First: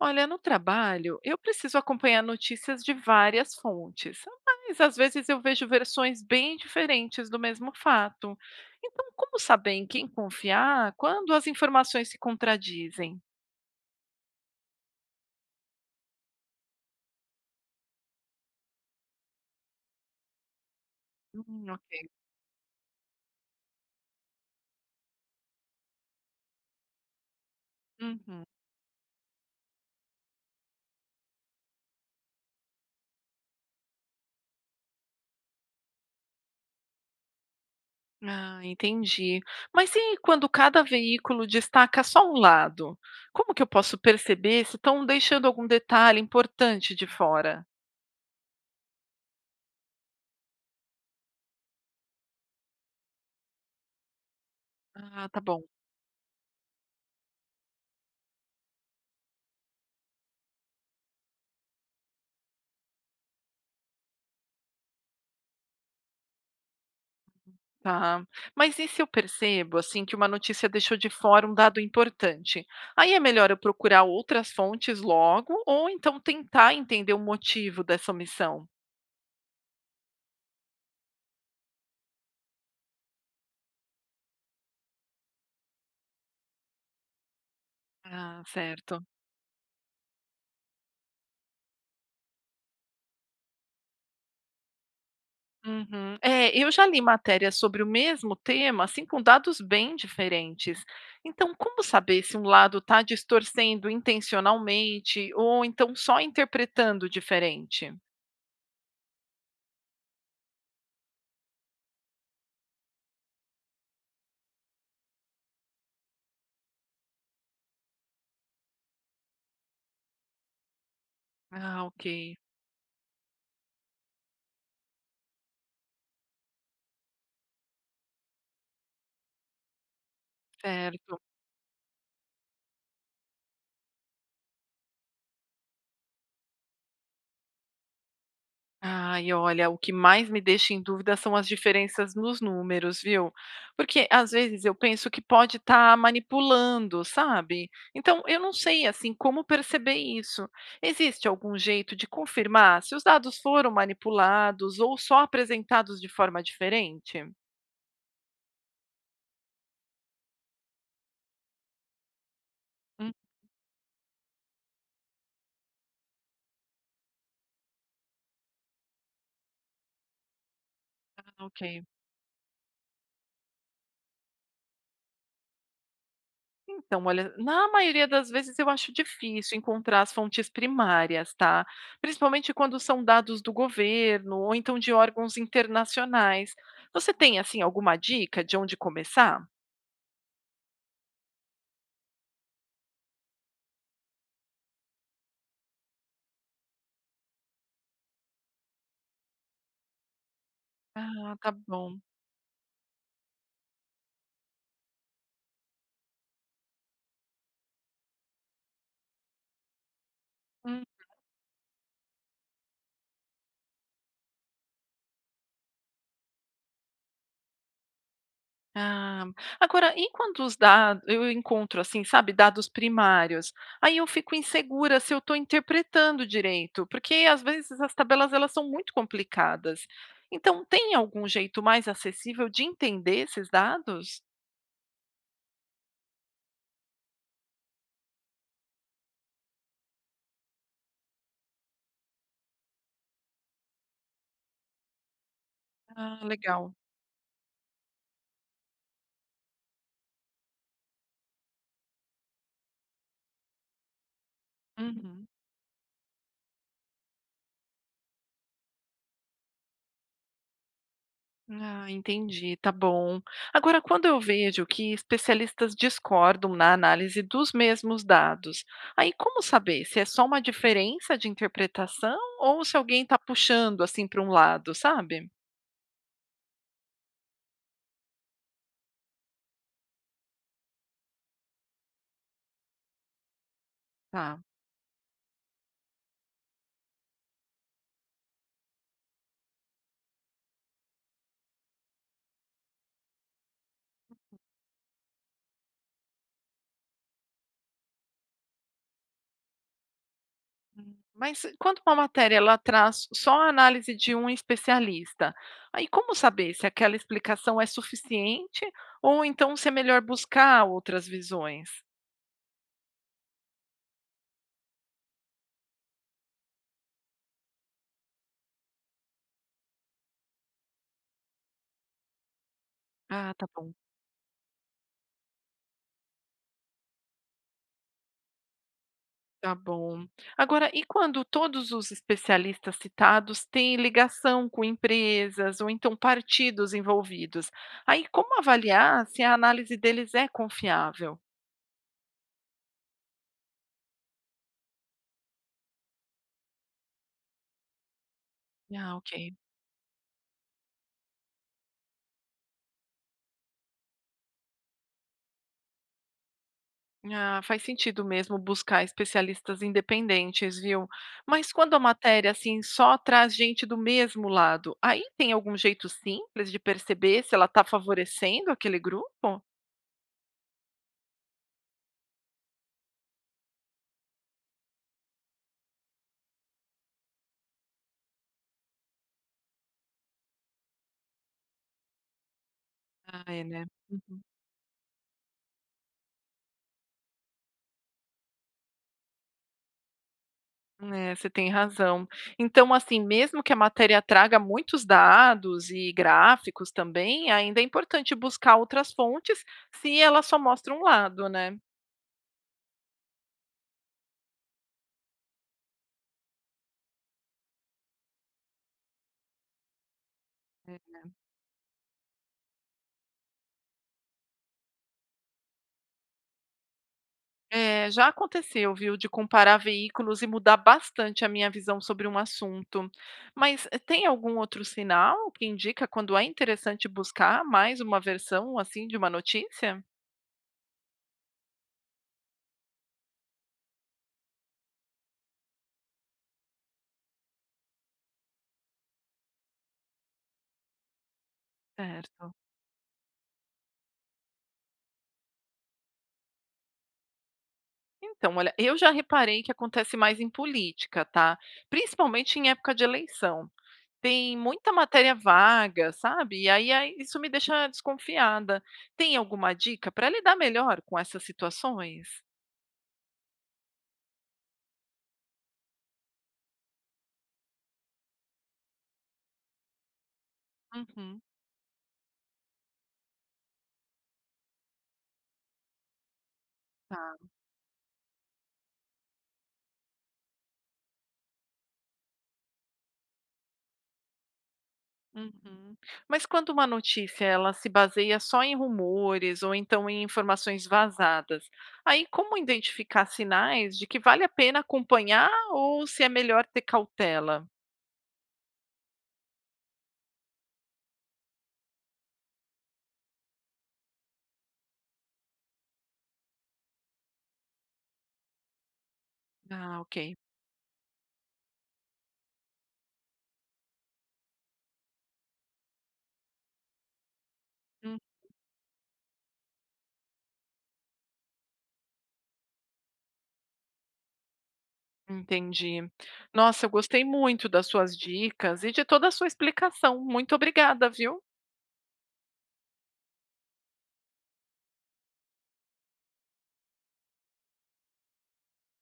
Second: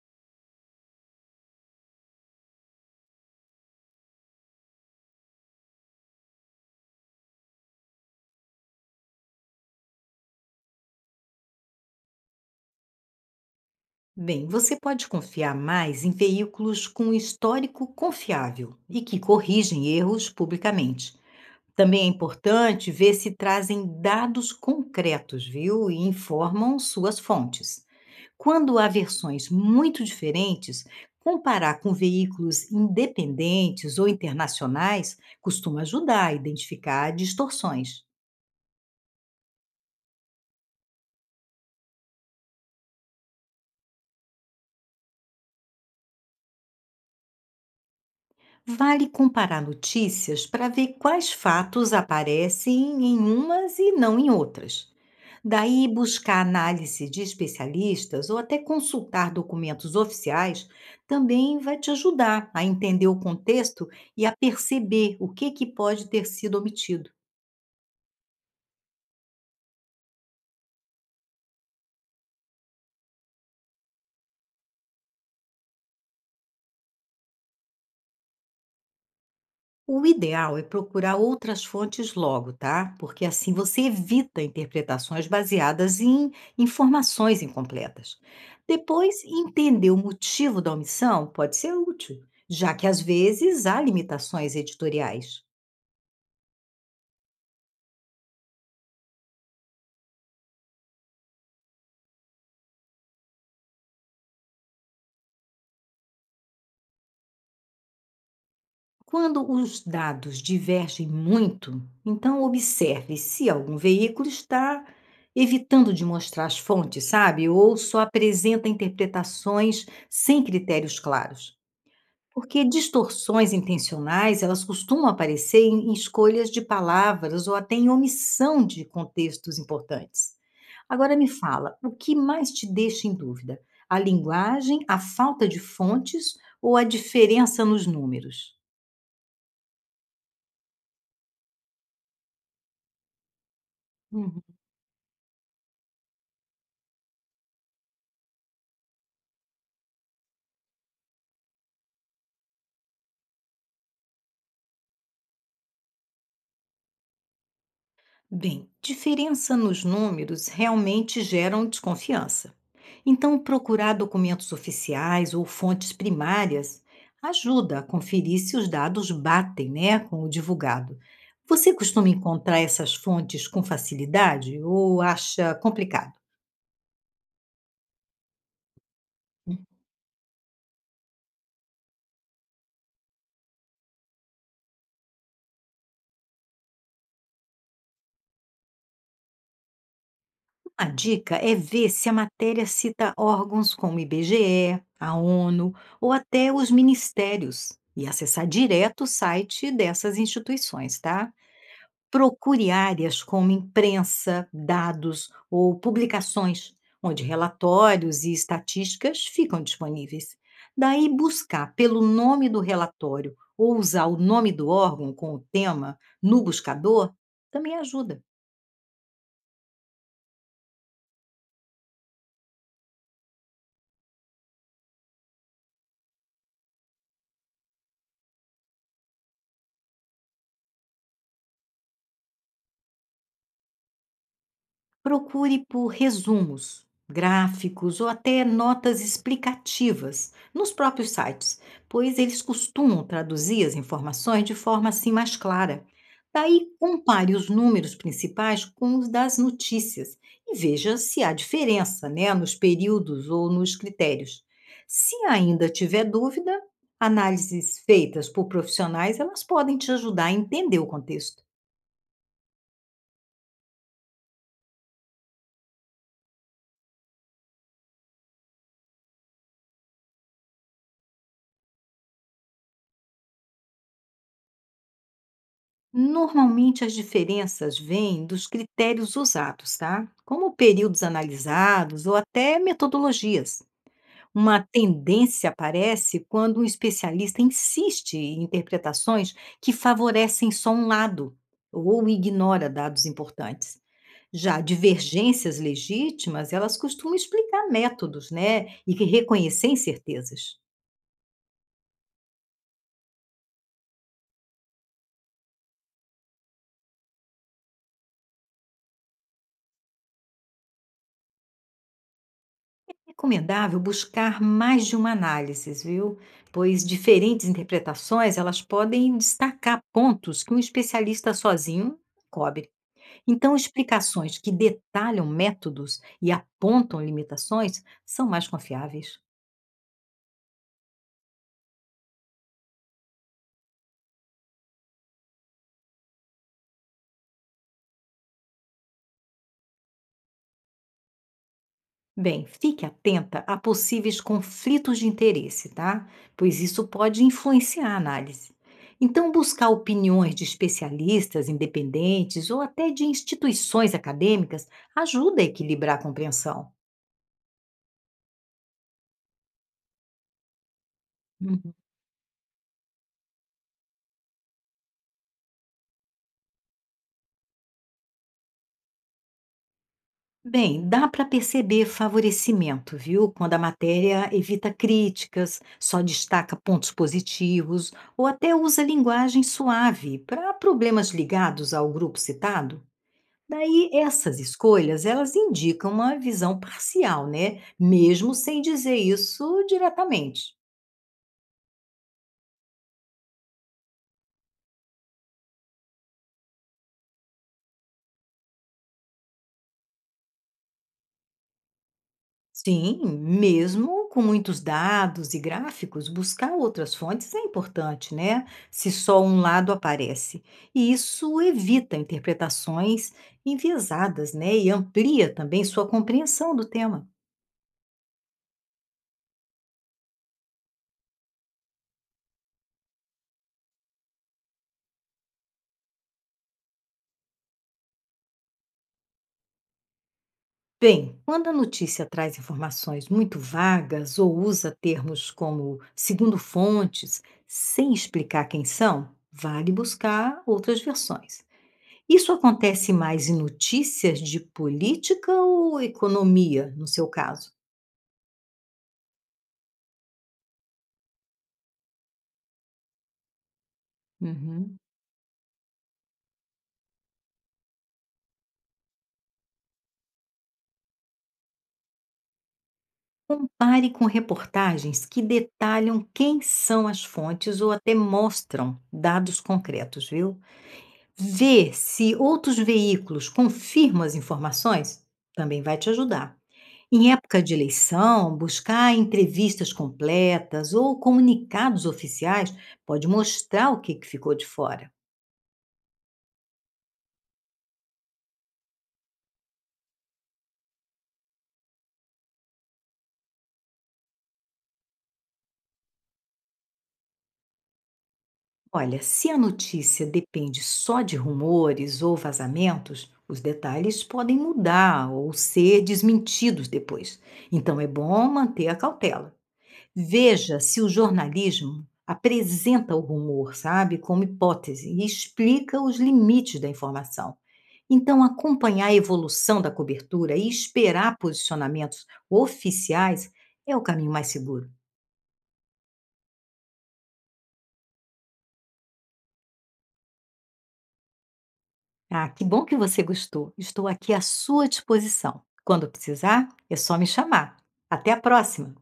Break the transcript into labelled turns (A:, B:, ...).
A: Olha, no trabalho, eu preciso acompanhar notícias de várias fontes, mas às vezes eu vejo versões bem diferentes do mesmo fato. Então, como saber em quem confiar quando as informações se contradizem?
B: Bem, você pode confiar mais em veículos com histórico confiável e que corrigem erros publicamente.
A: Ok.
B: Também é importante ver se trazem dados concretos, viu? E informam suas fontes.
A: Uhum.
B: Quando há versões muito diferentes, comparar com veículos independentes ou internacionais costuma ajudar a identificar distorções.
A: Ah, entendi. Mas e quando cada veículo destaca só um lado? Como que eu posso perceber se estão deixando algum detalhe importante de fora?
B: Vale comparar notícias para ver quais fatos aparecem em umas e não em outras.
A: Ah, tá bom.
B: Daí, buscar análise de especialistas ou até consultar documentos oficiais também vai te ajudar a entender o contexto e a perceber o que, que pode ter sido omitido.
A: Tá. Mas e se eu percebo, assim, que uma notícia deixou de fora um dado importante? Aí é melhor eu procurar outras fontes logo, ou então tentar entender o motivo dessa omissão.
B: O ideal é procurar outras fontes logo, tá? Porque assim você evita interpretações baseadas em informações incompletas.
A: Ah, certo.
B: Depois, entender o motivo da omissão pode ser útil, já que às vezes há limitações editoriais.
A: Uhum. É, eu já li matérias sobre o mesmo tema, assim, com dados bem diferentes. Então, como saber se um lado está distorcendo intencionalmente ou então só interpretando diferente?
B: Quando os dados divergem muito, então observe se algum veículo está evitando de mostrar as fontes, sabe? Ou só apresenta interpretações sem critérios claros.
A: Ah, ok,
B: Porque distorções intencionais, elas costumam aparecer em escolhas de palavras ou até em omissão de contextos importantes. Agora
A: certo.
B: me fala, o que mais te deixa em dúvida? A linguagem, a falta de fontes ou a diferença nos números?
A: Ai, olha, o que mais me deixa em dúvida são as diferenças nos números, viu? Porque às vezes eu penso que pode estar manipulando, sabe? Então eu não sei assim como perceber isso. Existe algum jeito de confirmar se os dados foram manipulados ou só apresentados de forma diferente?
B: Bem, diferença nos números realmente geram desconfiança.
A: Hum,
B: Então, procurar documentos oficiais ou fontes primárias ajuda a conferir se os dados batem, né, com o divulgado. Você
A: ok.
B: costuma encontrar essas fontes com facilidade ou acha complicado?
A: Então, olha, na maioria das vezes eu acho difícil encontrar as fontes primárias, tá? Principalmente quando são dados do governo ou então de órgãos internacionais. Você tem, assim, alguma dica de onde começar?
B: Uma dica é ver se a matéria cita órgãos como o IBGE, a ONU ou até os ministérios e acessar direto o site dessas instituições, tá?
A: Ah, tá bom.
B: Procure áreas como imprensa, dados ou publicações, onde relatórios e estatísticas ficam disponíveis. Daí, buscar pelo nome do relatório ou usar o nome do órgão com o tema no buscador também ajuda.
A: Ah, agora, e quando os dados eu encontro assim, sabe, dados primários, aí eu fico insegura se eu estou interpretando direito, porque às vezes as tabelas elas são muito complicadas. Então, tem algum jeito mais acessível de entender esses dados?
B: Procure por resumos, gráficos ou até notas explicativas nos próprios sites, pois eles costumam traduzir as informações de forma assim mais clara.
A: Ah,
B: Daí,
A: legal.
B: compare os números principais com os das notícias e veja se há diferença, né, nos períodos ou nos critérios. Se
A: Uhum.
B: ainda tiver dúvida, análises feitas por profissionais elas podem te ajudar a entender o contexto.
A: Ah, entendi, tá bom. Agora, quando eu vejo que especialistas discordam na análise dos mesmos dados, aí como saber se é só uma diferença de interpretação ou se alguém está puxando assim para um lado, sabe?
B: Normalmente, as diferenças vêm dos critérios usados, tá? Como períodos analisados ou até metodologias.
A: Tá.
B: Uma tendência aparece quando um especialista insiste em interpretações que favorecem só um lado ou ignora dados importantes. Já divergências legítimas, elas costumam explicar métodos, né? E que reconhecer incertezas.
A: Mas quando uma matéria ela traz só a análise de um especialista, aí como saber se aquela explicação é suficiente ou então se é melhor buscar outras visões?
B: Recomendável buscar mais de uma análise, viu? Pois diferentes interpretações elas podem destacar pontos que um especialista sozinho cobre.
A: Ah, tá
B: Então,
A: bom.
B: explicações que detalham métodos e apontam limitações são mais confiáveis.
A: Tá bom. Agora, e quando todos os especialistas citados têm ligação com empresas ou então partidos envolvidos? Aí, como avaliar se a análise deles é confiável?
B: Bem, fique atenta a possíveis conflitos de interesse, tá? Pois isso pode influenciar a análise.
A: Ah, ok.
B: Então, buscar opiniões de especialistas independentes ou até de instituições acadêmicas ajuda a equilibrar a compreensão.
A: Ah, faz sentido mesmo buscar especialistas independentes, viu? Mas quando
B: Uhum.
A: a matéria assim só traz gente do mesmo lado, aí tem algum jeito simples de perceber se ela está favorecendo aquele grupo?
B: Bem, dá para perceber favorecimento, viu? Quando a matéria evita críticas, só destaca pontos positivos ou até usa linguagem suave para problemas ligados ao grupo citado.
A: Ah, é, né?
B: Daí essas escolhas, elas indicam uma visão parcial, né, mesmo sem dizer isso diretamente.
A: É, você tem razão. Então, assim, mesmo que a matéria traga muitos dados e gráficos também, ainda é importante buscar outras fontes se ela só mostra um lado, né?
B: Sim, mesmo com muitos dados e gráficos, buscar outras fontes é importante, né? Se só um lado aparece. E isso evita interpretações enviesadas, né? E amplia também sua compreensão do tema.
A: É, já aconteceu, viu, de comparar veículos e mudar bastante a minha visão sobre um assunto. Mas tem algum outro sinal que indica quando é interessante buscar mais uma versão assim de uma notícia?
B: Bem, quando a notícia traz informações muito vagas ou usa termos como segundo fontes, sem explicar quem são, vale buscar outras versões. Isso
A: Certo.
B: acontece mais em notícias de política ou economia, no seu caso?
A: Então, olha, eu já reparei que acontece mais em política, tá? Principalmente em época de eleição. Tem muita
B: Uhum.
A: matéria vaga, sabe? E aí isso me deixa desconfiada. Tem alguma dica para lidar melhor com essas situações?
B: Compare com reportagens que detalham quem são as fontes ou até mostram dados concretos, viu?
A: Uhum,
B: Ver se outros veículos confirmam as informações também vai te ajudar. Em
A: tá.
B: época de eleição, buscar entrevistas completas ou comunicados oficiais pode mostrar o que que ficou de fora.
A: Uhum. Mas quando uma notícia ela se baseia só em rumores ou então em informações vazadas, aí como identificar sinais de que vale a pena acompanhar ou se é melhor ter cautela?
B: Olha, se a notícia depende só de rumores ou vazamentos, os detalhes podem mudar ou ser desmentidos depois. Então é bom manter a cautela.
A: Ah, ok.
B: Veja se o jornalismo apresenta o rumor, sabe, como hipótese e explica os limites da informação. Então, acompanhar a evolução da cobertura e esperar posicionamentos oficiais é o caminho mais seguro.
A: Entendi. Nossa, eu gostei muito das suas dicas e de toda a sua explicação. Muito obrigada, viu?
B: Ah, que bom que você gostou. Estou aqui à sua disposição. Quando precisar, é só me chamar. Até a próxima!